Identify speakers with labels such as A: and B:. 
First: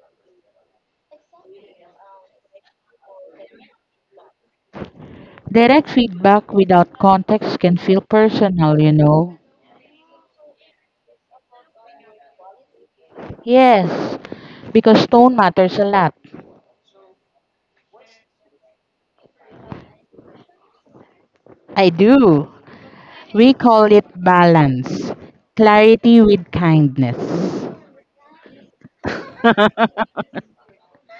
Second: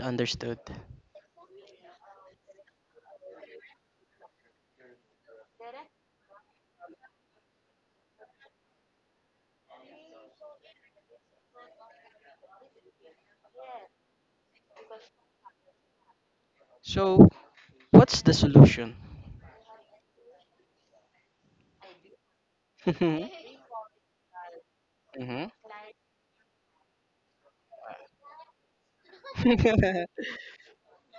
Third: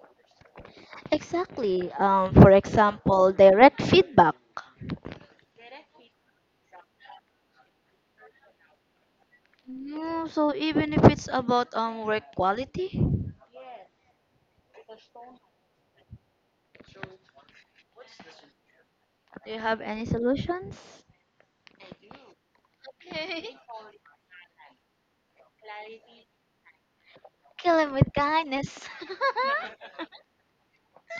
A: misunderstood.
B: Exactly. For example, direct feedback.
C: Direct feedback without context can feel personal, you know.
B: No, so even if it's about work quality, do
C: Yes, because tone matters a lot.
A: So, what's the solution?
B: you have any solutions?
C: I do. We call it balance,
A: Mhm.
C: clarity with kindness.
B: Kill him with kindness.